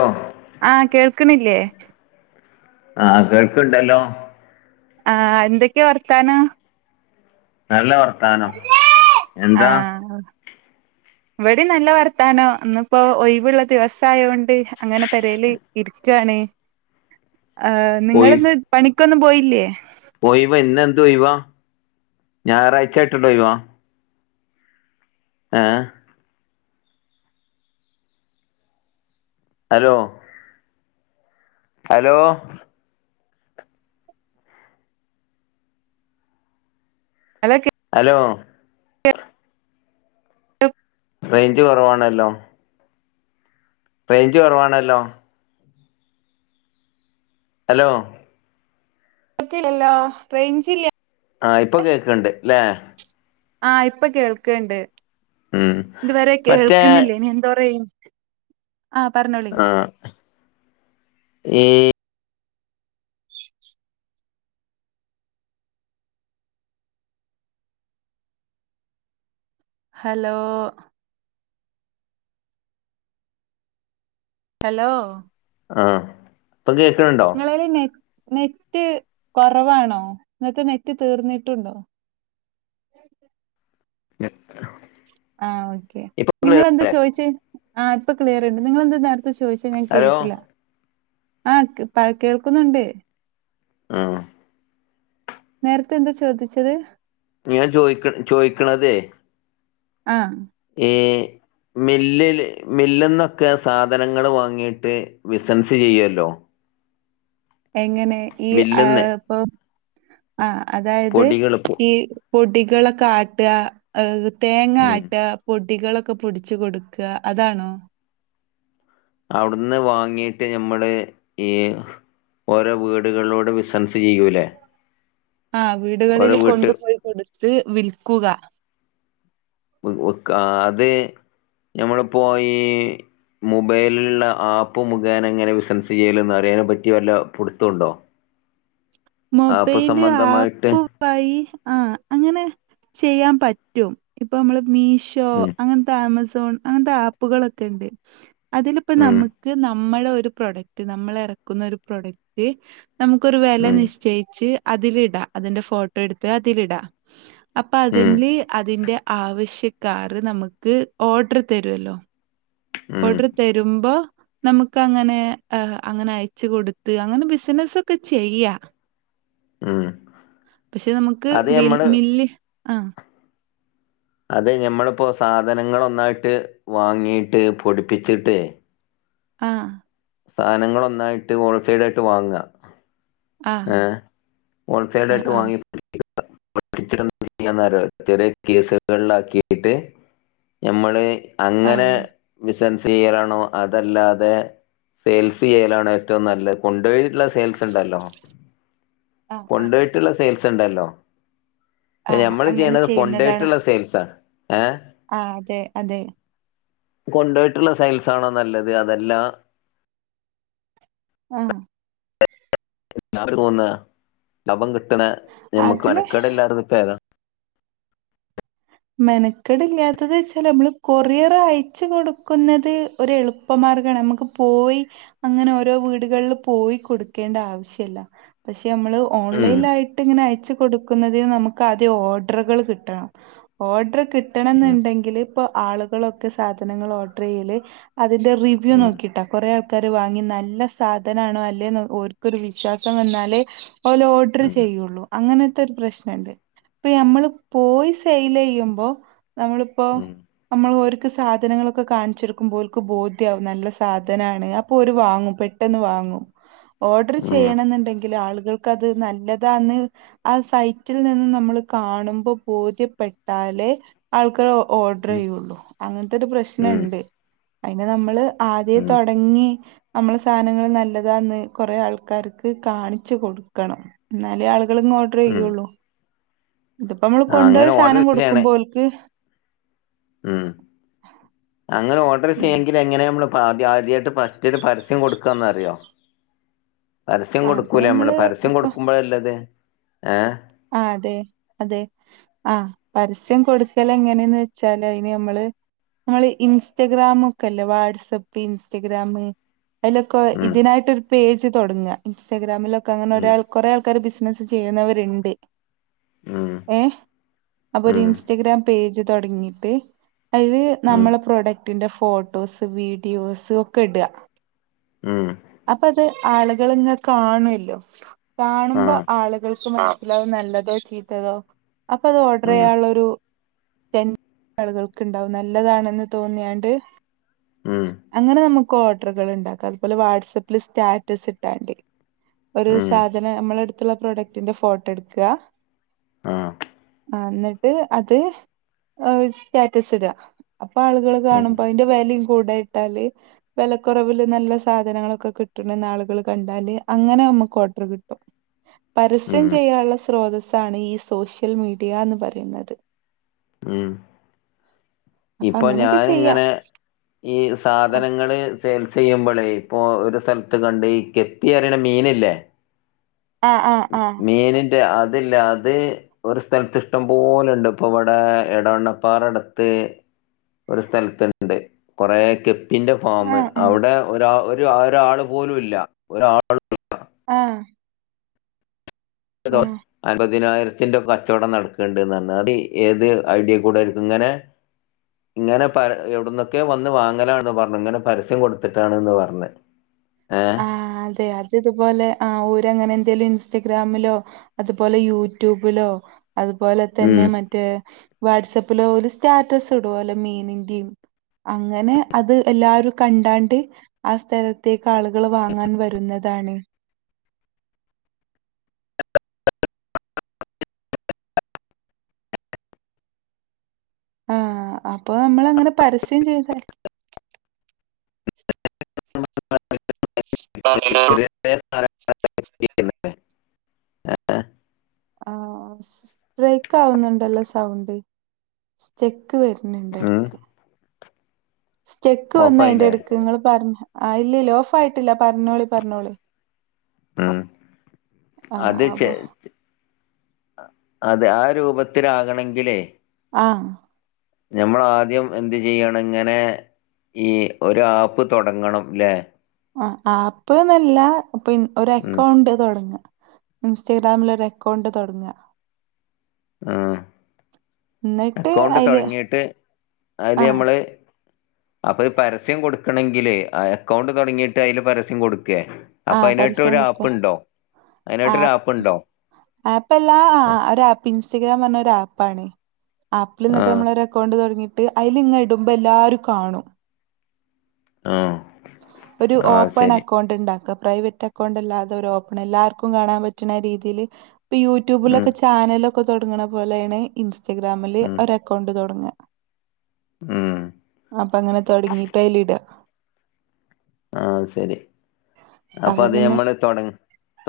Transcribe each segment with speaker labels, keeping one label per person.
Speaker 1: ഓ
Speaker 2: ആ കേൾക്കണില്ലേ
Speaker 1: ആഹ് കേൾക്ക്ണ്ടല്ലോ
Speaker 2: ആ എന്തൊക്കെയാ വർത്താനം
Speaker 1: നല്ല വർത്താനം എന്താ
Speaker 2: ആഹ് ഇവിടേം നല്ല വർത്താനോ ഇന്നിപ്പോ ഒയിവുള്ള ദിവസായോണ്ട്‌ അങ്ങനെ പെരേല് ഇരിക്കാ ക്കാണ് ആ
Speaker 1: ഒയ്
Speaker 2: നിങ്ങളിന്ന് പണിക്കൊന്നും പോയില്ലേ
Speaker 1: ഒയിവ ഞായറാഴ്ച ആയിട്ടുള്ള ഒയിവാ ആഹ് hello hello
Speaker 2: hello
Speaker 1: hello range കുറവാണല്ലോ റേഞ്ച് കുറവാണല്ലോ ഹലോ
Speaker 2: ക്കില്ലല്ലോ റേൻജ് ഇല്ല്യ
Speaker 1: ആഹ് ഇപ്പം കേക്ണ്ട് ല്ലേ
Speaker 2: ആഹ് ഇപ്പ കേൾക്ണ്ട്.
Speaker 1: ഉം
Speaker 2: ഇതുവരെ
Speaker 1: മറ്റേ
Speaker 2: കേൾക്കുന്നില്ലേനി എന്തോ റേഞ്ച് ആഹ് പറഞ്ഞോളി
Speaker 1: ഏഹ്
Speaker 2: ഹലോ ഹലോ
Speaker 1: ആ ഇപ്പൊ കേക്കണ്‌ണ്ടോ
Speaker 2: നിങ്ങളേല് നെ നെറ്റ് കൊറവാണോ ഇന്നത്തെ നെറ്റ് തീർന്നിട്ടുണ്ടോ [inaudible]
Speaker 1: [unintelligible]
Speaker 2: ആ ഓക്കെ
Speaker 1: ഇപ്പൊ
Speaker 2: നിങ്ങളെന്താ
Speaker 1: അല്ലേ
Speaker 2: ചോയിച്ചേ ആ ഇപ്പ ക്ലിയർണ്ട് നിങ്ങളെന്താ നേരത്തെ ചോയിച്ചേ ഞാൻ
Speaker 1: ഹലോ
Speaker 2: കേട്ടില്ല ആ കേൾക്കുന്നുണ്ട്.
Speaker 1: ആ
Speaker 2: നേരത്തെ എന്താ ചോദിച്ചത്?
Speaker 1: ഞാൻ ചോയിക്ക ചോയിക്കണതെ
Speaker 2: ആ
Speaker 1: ഏ മില്ലില് മില്ല്ന്നൊക്കെ സാധനങ്ങള് വാങ്ങീയിട്ട് ബിസ്നസ് ചെയ്യൊല്ലോ.
Speaker 2: എങ്ങനെ ഈ ആ ഇപ്പൊ ആ അതായത്
Speaker 1: പൊടികള് പൊ
Speaker 2: ഈ പൊടികളൊക്കെ ആട്ട, ആ തേങ്ങ
Speaker 1: ഉം
Speaker 2: ആട്ട പൊ പൊടികളൊക്കെ പൊടിച്ചു കൊടുക്ക അതാണോ?
Speaker 1: അവ്ടുന്ന് വാങ്ങിയിട്ട് നമ്മള് ഈ ഓരോ വീടുകളിലോടെ ബിസൻസ് ചെയ്യൂല്ലേ
Speaker 2: ആ വീടുകളിൽ കൊണ്ടുപോയി കൊടുത്ത് വിൽക്കുക.
Speaker 1: വിക് അത് ഞമ്മളിപ്പോ ഈ മുബൈലിലുള്ള ആപ്പ് മുഖേന എങ്ങനെ ബിസിനസ് ചെയ്യലെന്ന് അറിയതിനെ പറ്റിയ വല്ല പു ടുത്തംണ്ടോ?
Speaker 2: മൊബൈല് ആപ്പായി ആ അങ്ങനെ ചെയ്യാൻ പറ്റും ഇപ്പൊ നമ്മള് മീഷോ
Speaker 1: ഉം
Speaker 2: അങ്ങനെ താമസ അങ്ങനത്തെ ആപ്പുകളക്കെ ഇണ്ട്. അതിലിപ്പോ
Speaker 1: ഉം
Speaker 2: നമുക്ക് നമ്മ നമ്മള ഒരു പ്രൊഡക്റ്റ് നമ്മൾ ഇറക്കുന്ന ഒരു പ്രൊഡക്റ്റ് നമുക്കൊരു വെല
Speaker 1: ഉം
Speaker 2: നിശ്ച യിച്ച് അതിലിടാ അതിന്റെ ഫോട്ടോ എടുത്ത് അതിലിടാ അപ്പൊ
Speaker 1: ഉം
Speaker 2: അതില് അതിന്റെ ആവശ്യക്കാർ നമുക്ക് ഓഡർ തരൊല്ലോ
Speaker 1: ഉം
Speaker 2: ഓഡർ തരുമ്പോ നമുക്ക് അങ്ങനെ അങ്ങനെ അയച്ച കൊടുത്ത് അങ്ങനെ ബിസിനസ് ഒക്കെ ചെയ്യാ.
Speaker 1: ഉം
Speaker 2: പക്ഷെ നമുക്ക്
Speaker 1: അത്
Speaker 2: വ
Speaker 1: ഞമ്മള്
Speaker 2: മില്ല് ആ [inaudible]
Speaker 1: അതെ ഞമ്മളിപ്പോ സാധനങ്ങള് ഒന്നായിട്ട് വാങ്ങിട്ട് പൊടിപ്പിച്ചിട്ടേ
Speaker 2: ആ
Speaker 1: സാധനങ്ങള് ഒന്നായിട്ട് ഹോൾസൈഡ് ആയിട്ട് വാങ്ങ
Speaker 2: ആ.
Speaker 1: ഏ ഹോൾസെൽ
Speaker 2: ആ.
Speaker 1: ആയിട്ട്
Speaker 2: ആ.
Speaker 1: വാങ്ങി [unintelligible] ചെറിയ കീ സുകളിലാക്കിട്ട് നമ്മള്
Speaker 2: ആ.
Speaker 1: അങ്ങനെ ബിസ്നസ്സ് ചെയലാണോ അതല്ലാതെ സെയിൽസ് ചെയ്യലാണോ ഏറ്റവും നല്ലത് കൊണ്ടുപോയിട്ടുള്ള സെയിൽസ് ഇണ്ടല്ലോ.
Speaker 2: ആ. ആ.
Speaker 1: കൊണ്ട്പോയിട്ടുള്ള സെയിൽസ് ഇണ്ടല്ലോ
Speaker 2: ആ.
Speaker 1: ഞമ്മള്
Speaker 2: അങ്ങനെ
Speaker 1: ചെയ്യണത്
Speaker 2: ചെയ്യുന്നതാണ്.
Speaker 1: കൊണ്ടോയിട്ടുള്ള സെയിൽസാ. ഏഹ്
Speaker 2: ആ അതെ അതെ.
Speaker 1: കൊണ്ടോയിട്ടുള്ള സെയിൽസാണോ നല്ലത് അതല്ലാ
Speaker 2: ആ
Speaker 1: കിട്ടാൻ പോന്ന ലാഭം കിട്ടണ ഞമ്മക്ക്
Speaker 2: അതില്
Speaker 1: മെനക്കെട് ഇല്ലായിരുന്ന ഇപ്പ ഏതാ
Speaker 2: മെനക്കെട് ഇല്ലാത്തത് വച്ചാ നമ്മള് കൊറിയർ അയച്ച് കൊടുക്കുന്നത് ഒരു എളുപ്പമാ നമുക്ക് പോയി അങ്ങനെ ഓരോ വീടുകളിൽ പോയി കൊടുക്കേണ്ട ആവശ്യം ഇല്ല പക്ഷേ പക്ഷെ നമ്മള്
Speaker 1: ഉം
Speaker 2: ഓൺലൈനായിട്ട് ഇങ്ങനെ അയച്ച് കൊടുക്കുന്നതിന് നമുക്ക് ആദ്യം ഓഡറുകൾ കിട്ടണം. ഓഡർ കിട്ടണം
Speaker 1: ഉം
Speaker 2: എന്നുണ്ടെങ്കിൽ ഇപ്പോ ആളുകളൊക്കെ സാധനങ്ങൾ ഓഡർ ചെയ്യല് അതിന്റെ റിവ്യൂ
Speaker 1: ഉം
Speaker 2: നോക്കിയിട്ടാ കൊ റെ ആൾ വാങ്ങി നല്ല സാധനാണോ അല്ലെ ഓർക്കരു വിശ്വാസം വന്നാലേ ഓല് ഓർഡർ
Speaker 1: ഉം
Speaker 2: ചെയ്യും [unintelligible] അങ്ങനത്തെ പ്രശ്നംണ്ട് ഇപ്പം നമ്മള് പോയി സെയി സെയില് ചെയ്യുമ്പോ നമ്മളിപ്പോ
Speaker 1: ഉം ഉം
Speaker 2: നമ്മൾ ഓരുക്ക് സാധനങ്ങളൊക്കെ കാണിച്ച് കൊടുക്കുമ്പോ ഓല്ക്ക് ബോധ്യവും നല്ല സാധനാണ് അപ്പൊ ഓരു വാങ്ങും പെട്ടെന്ന് വാങ്ങും ഓർഡർ ചെയ്യണം എന്നുണ്ടെങ്കിൽ ആളുകൾക്ക് അത് നല്ലതാന്ന് ആ സൈറ്റിൽ നിന്ന് നമ്മൾ കാണുമ്പോ ബോധ്യപ്പെട്ട ട്ടാലേ ആൾക്കെ ഓർഡർ
Speaker 1: ഉം
Speaker 2: ചെയ്യുള്ളു അങ്ങനത്തെ ഒരു പ്രശ്നം
Speaker 1: ഉം
Speaker 2: ഇണ്ട് അയിന് നമ്മള് ആദ്യേ
Speaker 1: ഉം
Speaker 2: തൊടങ്ങി നമ്മള സാധനങ്ങൾ നല്ലതാന്ന് കുറേ ആൾക്കാർക്ക് കാണിച്ചു കൊടുക്കണം എന്നാലേ ആളുകൾക്ക് ഓർഡർ
Speaker 1: ഉം
Speaker 2: ചെയ്യുള്ളു ഇതിപ്പോ നമ്മൾ
Speaker 1: ആ
Speaker 2: കൊണ്ടുപോയി
Speaker 1: അങ്ങനെ ഓർഡർ
Speaker 2: സാധനം
Speaker 1: ചെയ്യണേ
Speaker 2: കൊടുക്കുമ്പോൽക്ക്
Speaker 1: [unintelligible]
Speaker 2: ഉം,
Speaker 1: എങ്ങനെയ നമ്മളിപ്പ ആദ്യാ ആദ്യായിട്ട് ഫസ്റ്റ് ഒരു പരസ്യം കൊടുക്കുകന്നറിയോ പരസ്യം
Speaker 2: അത്
Speaker 1: കൊടുക്കൂലേ നമ്മള് പരസ്യം
Speaker 2: ഇപ്പൊ
Speaker 1: കൊടുക്കുമ്പോഴല്ലത് ഏ
Speaker 2: ആ അതെ അതെ ആഹ് പരസ്യം കൊടുക്കലെങ്ങനെയന്ന് വെച്ചാല് അതിന് നമ്മള് നമ്മള് ഇൻസ്റ്റഗ്രാമ ഒക്കെല്ലേ വാട്സപ്പ് ഇൻസ്റ്റഗ്രാമ് അതിലൊക്കെ
Speaker 1: ഉം
Speaker 2: ഇതിനായിട്ടൊരു പേജ് തുടങ്ങുക ഇൻസ്റ്റഗ്രാമിലൊക്കെ അങ്ങനെ
Speaker 1: ഉം
Speaker 2: ഒരാൾ കുറെേ ആൾക്കാര് ബിസ്സി ബിസിനസ്സ് ചെയ്യുന്നവരുണ്ട്
Speaker 1: ഉം
Speaker 2: ഏ അപ്പ ഒരു
Speaker 1: ഉം
Speaker 2: ഇൻസ്റ്റാഗ്രാം പേജ് തൊടങ്ങിയിട്ട് അതിൽ
Speaker 1: ഉം
Speaker 2: നമ്മളെ പ്രൊഡക്റ്റ് കുട്ടിന്റെ ഫോട്ടോസ് വീഡിയോസ് ഒക്കെ ഇടുക
Speaker 1: ഉം
Speaker 2: അപ്പൊ അത് ആളുകൾ ങ്ങെ കാണുല്ലോ
Speaker 1: ആ
Speaker 2: കാണുമ്പോ ആളുകൾക്ക് നല്ലതോ ചീത്തതോ അപ്പൊ അത് ഓർഡർ
Speaker 1: ഉം
Speaker 2: ചെയ്യാനുള്ളൊരു [unintelligible] ആളുകൾക്കുണ്ടാവും നല്ലതാണെന്ന് തോന്നിയാണ്ട്
Speaker 1: ഉം
Speaker 2: അങ്ങനെ നമുക്ക് ഓർഡറുകൾ ഇണ്ടാക്കാം അതുപോലെ വാട്സആപ്പില് സ്റ്റാറ്റസ് ഇട്ടാണ്ടേ ഒരു
Speaker 1: ഉം
Speaker 2: സാധനം നമ്മളടുത്തുള്ള പ്രൊഡക്ടിന്റെ ഫോട്ടോ എടുക്കുക
Speaker 1: ആഹ്
Speaker 2: ആ എന്നിട്ട് അത് സ്റ്റാറ്റസ് ഇടുക അപ്പൊ ആളുകള്
Speaker 1: ഉം
Speaker 2: കാണുമ്പോ അതിന്റെ വിലയും കൂടെ ഇട്ടാല് വിലക്കുറവില് നല്ല സാധനങ്ങളൊക്കെ കിട്ടണത് ആളുകൾ കണ്ടാല് അങ്ങനെ നമ്മുക്ക് ഓർഡർ കിട്ടും പരസ്യം
Speaker 1: ഉം
Speaker 2: ചെയ്യാനുള്ള സ്രോതസ്സാണ് ഈ സോഷ്യൽ മീഡിയ എന്ന് പറയുന്നത്
Speaker 1: ഉം
Speaker 2: അപ്പൊ
Speaker 1: ഇപ്പൊ
Speaker 2: അങ്ങനൊക്കെ ചെയ്യാ.
Speaker 1: ഞാനിങ്ങനെ ഈ
Speaker 2: ആഹ്
Speaker 1: സാധനങ്ങള് സെയിൽസ് ചെയ്യുമ്പളേ ഇപ്പൊ ഒരു സ്ഥലത്ത് കണ്ട് ഈ ഗപ്പി എറിയണ മീനില്ലേ
Speaker 2: ആഹ് ആഹ് ആഹ്
Speaker 1: ല്ലെ അതില്ല അത് ഒരു സ്ഥലത്ത് ഇഷ്ടം പോലുണ്ട് ഇപ്പൊ ഇവിടെ എടവണ്ണപ്പാറടത്ത് ഒരു സ്ഥലത്തുണ്ട് കൊറേ ഗ ഗപ്പിന്റെ ഫാമ്
Speaker 2: ആഹ് ആഹ്
Speaker 1: അവിടെ ഒരാ ഒരാൾ പോലുംല്ല ഒരാൾ
Speaker 2: ആഹ്
Speaker 1: [unintelligible]
Speaker 2: ആഹ്.
Speaker 1: അൻപതിനായിര അമ്പതിനായിരത്തിന്റെ ഒക്കെ കച്ചവടം നടക്കണ്ട്ന്ന് പറഞ്ഞു അത് ഏത് ഐഡിയ കൂടെ ആരിക്കും ഇങ്ങനെ ഇങ്ങനെ പര എവിടന്നൊക്കെ വന്ന് വാങ്ങലാന്ന് പറഞ്ഞു ഇങ്ങനെ പരസ്യം കൊടുത്തിട്ടാണ്ന്ന് പറഞ്ഞെ
Speaker 2: ആ അതെ അത് ഇതുപോലെ ആ ഓരങ്ങനെ എന്തേലും ഇൻസ് ഇൻസ്റ്റഗ്രാമിലോ അതുപോലെ യൂട്യൂബിലോ അതുപോലെ തന്നെ
Speaker 1: ഉം.
Speaker 2: മറ്റേ വാട്സആപ്പിലൊ ഒരു സ്റ്റാറ്റസ് ഇടുവല്ലോ മീനിന്റെയും അങ്ങനെ അത് എല്ലാരും കണ്ടാണ്ട് ആ സ്ഥലത്തേക്ക് ക്കാളുകൾ വാങ്ങാൻ വരുന്നതാണ്
Speaker 1: [unintelligible]
Speaker 2: ആഹ് അപ്പൊ നമ്മൾ അങ്ങനെ പരസ്യം ചെയ്താല്
Speaker 1: [unintelligible]
Speaker 2: [unintelligible]
Speaker 1: [unintelligible]
Speaker 2: ആഹ് ബ്രേക്ക് ആവുന്നുണ്ടല്ലോ സൗണ്ട് ചെക്ക് ക്ക് വര്ന്ന്ണ്ട്
Speaker 1: ഉം
Speaker 2: എടക്ക് സ്റ്റക്ക് വന്ന് അയിന്റെ
Speaker 1: ഓഫായില്ലേ
Speaker 2: ഇടക്ക് ങ്ങള് പർഞ്ഞ ആഹ് ഇല്ലല്ല ഓഫ് ആയിട്ടില്ല പർഞ്ഞോളി പർഞ്ഞോളി
Speaker 1: ഉം അത് ചെ
Speaker 2: അപ്പൊ
Speaker 1: അതെ ആ രൂപത്തിലാകണെങ്കിലേ
Speaker 2: അഹ്
Speaker 1: ഞമ്മളാദ്യം എന്ത് ചെയ്യണം ങ്ങനെ ഈ ഒരാപ്പ് തൊടങ്ങണംലേ
Speaker 2: അഹ് ആപ്പ്ന്നല്ല പി ഒരു
Speaker 1: ഉം
Speaker 2: അക്കൗണ്ട് തൊടങ്ങ ഇന്സ്റ്റഗ്രാമിലൊരു അക്കൌണ്ട് തൊടങ്ങ
Speaker 1: ഉം
Speaker 2: എന്നിട്ട്
Speaker 1: അക്കൗണ്ട്
Speaker 2: അതില്
Speaker 1: തുടങ്ങിയിട്ട് അയില്
Speaker 2: ആഹ്
Speaker 1: അമ്മള് അപ്പൊഴ് പരസ്യം കൊടുക്കണെങ്കിലേ ആഹ് അക്കൗണ്ട് തുടങ്ങിയിട്ട് അയില് പരസ്യം കൊടു ക്കെ അപ്പൊ അയിനായിട്ട് ഒരു ആപ്പ്ണ്ടോ?
Speaker 2: ആപ് ആപ്പല്ലാ ഒരു ആപ്പ് ഇൻസ്റ്റഗ്രാം പറഞ്ഞ ഒ രാപ്പാണെ
Speaker 1: ആ
Speaker 2: ആപ്പില്ന്ന്ട്ട് നമ്മളൊരു അക്കൗണ്ട് തുടങ്ങി ട്ട് അയില്ങ്ങെ ഇടുമ്പോ എല്ലാരും കാണും
Speaker 1: ആഹ്
Speaker 2: ഒരു ഓപ്പൺ അക്കൗണ്ട്ണ്ടാക്ക് പ്രൈവറ്റ് അക്കൗണ്ട് അല്ലാതൊരോ ഓപ്പൺ എല്ലാർക്കും കാണാൻ പറ്റ്ണ രീതിയില് ഇപ്പോ
Speaker 1: ഉം
Speaker 2: യൂട്യൂബിലൊക്കെ ചാനൽ ലൊക്കെ തൊടങ്ങണ പോലേണ് ഇൻസ്റ്റഗ്രാമില്
Speaker 1: ഉം
Speaker 2: ഒരു അക്കൗണ്ട് തൊടങ്ങാ
Speaker 1: ഉം
Speaker 2: അപ്പോങ്ങനെ തൊടങ്ങീട്ട് അയില്ടാ
Speaker 1: ആത് ശെരി അപ്പോ
Speaker 2: അപ്പൊ
Speaker 1: അത്
Speaker 2: പിന്നെ
Speaker 1: ഞമ്മള് തൊട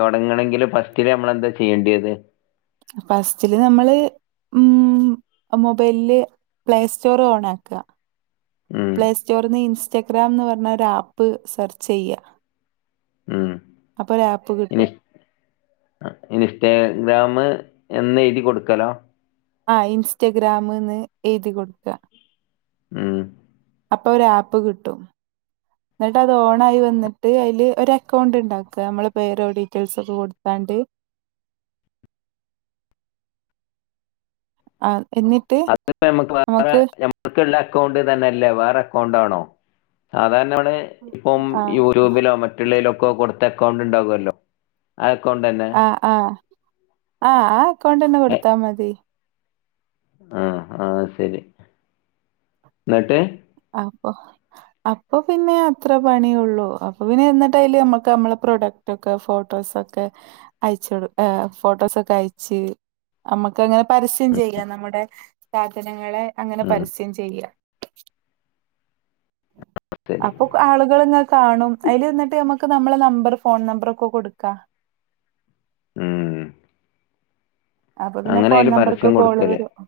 Speaker 1: തൊടങ്ങണങ്കില് ഫസ് സ്റ്റിലേ ഞമ്മളെന്താ ചിയ്യണ്ടിയേത്
Speaker 2: ഫസ്റ്റില് നമ്മള് ഉം മൊബൈലില് പ്ലേ സ്റ്റോറ് ഓണാക്കാ
Speaker 1: ഉം
Speaker 2: പ്ലേസ്റ്റോറിന്ന് ഇൻസ്റ്റഗ്രാം ന്ന് പറഞ്ഞ ഒരു ആപ്പ് സെർചെയ്യാ
Speaker 1: ഉം
Speaker 2: അപ്പോ ഒരാപ്പ് കിട്ടും
Speaker 1: ആഹ്‌ ഇൻസ്റ്റാഗ്രാമ് എന്നെഴുതി കൊടുക്കലോ
Speaker 2: ആഹ് ഇൻസ്റ്റഗ്രാമ്ന്ന് എഴുതി കൊടുക്കാ
Speaker 1: ഉം
Speaker 2: അപ്പോ ഒരാപ്പ് കിട്ടും ന്നിട്ട് അത് ഓണായി വന്നിട്ട് അയില് ഒരു അക്കൗണ്ട്ണ്ടാക്ക അമ്മളെ പേരോ ഡീറ്റെയിൽസ് ഒക്കെ കൊടുത്താ ണ്ട് ആഹ്
Speaker 1: അത്പ്പ ഞമ്മക്ക് വേറെ ഞമ്മക്ക്ള്ളേ അക്കൗണ്ട് തന്നെ അല്ലേ വേറെ അക്കൗണ്ട് ആണോ സാധാര ണെ ഇപ്പം
Speaker 2: ആ
Speaker 1: യൂട്യൂബിലോ മറ്റുള്ളേലൊക്കെ കൊടുത്ത അക്കൗണ്ട് ഉണ്ടാകുല്ലോ അ
Speaker 2: ആഹ് ആഹ് ആഹ് ആ അക്കൗണ്ടന്നെ കൊടുത്താ മതി
Speaker 1: ആഹ് അത് ശെരി ന്ന്ട്ട്
Speaker 2: അപ്പോ അപ്പോ പിന്നെ അത്ര പണിയുള്ളു അപ്പോ പിന്നെ എന്നിട്ട അയില് അമ്മക്ക് അമ്മളെ പ്രൊഡക്റ്റ് ഒക്കെ ഫോട്ടോ സൊക്കെ അയച്ച്ടും ഏഹ് ഫോട്ടോസൊക്കെ അയ്ച്ച് അമ്മക്കങ്ങനെ പരസ്യം ചെയ്യാം നമ്മുടെ സാധന ങ്ങളെ അങ്ങനെ
Speaker 1: ഉം
Speaker 2: പരസ്യം ചെയ്യാ
Speaker 1: ശരി
Speaker 2: അപ്പൊക്ക് ആളുകളിങ്ങെ കാണും അയില്ന്ന്ട്ട് അമ്മ ക്ക് നമ്മളെ നമ്പർ ഫോൺ നമ്പറൊക്കെ കൊട്ക്കാ
Speaker 1: ഉം
Speaker 2: അപ്പൊ പിന്നെ
Speaker 1: അങ്ങനെ
Speaker 2: ഫോൺ
Speaker 1: അതില്
Speaker 2: നമ്പർക്ക്
Speaker 1: പരസ്യം
Speaker 2: കോള്
Speaker 1: കൊടുക്കല്
Speaker 2: വരും ഓഹ്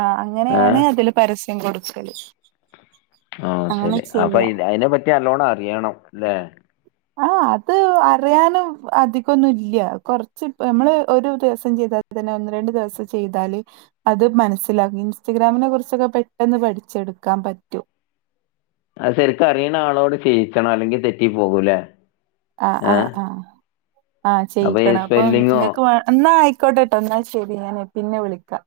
Speaker 2: ആഹ്
Speaker 1: ഏർ
Speaker 2: അങ്ങനെയാണ് അതില് പരസ് [unintelligible] കൊടുക്കല്
Speaker 1: ആ
Speaker 2: അങ്ങനെ
Speaker 1: ശരി അപ്പൊ
Speaker 2: ചെയ്യാ.
Speaker 1: ഇത് അയിനെ പറ്റി അല്ലോണം അറിയണംലേ
Speaker 2: ആ അത് അറിയാനും അധികൊന്നുല്ല്യ കുറച്ച്പ്പൊ നമ്മള് ഒരു ദിവസം ചെ യ്താ തന്നെ ഒന്ന് രണ്ട് ദിവസം ചെയ്താല് അത് മനസ്സിലാ ഇൻസ്റ്റഗ്രാമിനെ കുറിച്ചൊക്കെ പെട്ടെന്ന് പഠി ച്ചെടുക്കാം പറ്റൂ
Speaker 1: അ ശെരിക്കറീണ ആളോട് ചെയ്യിച്ചണം അല്ലെങ്കിൽ തെറ്റി പോകൂലെ
Speaker 2: ആ ആ ആആ
Speaker 1: ഈ
Speaker 2: ചെയ്യിക്കണം അപ്പൊ
Speaker 1: സ്പെല്ലിങ്ങോ
Speaker 2: നിങ്ങക്ക് വാ ന്നാ അയി ക്കോട്ടെട്ടോ ന്നാശരി ഞാന് പിന്നെ വിളിക്കാ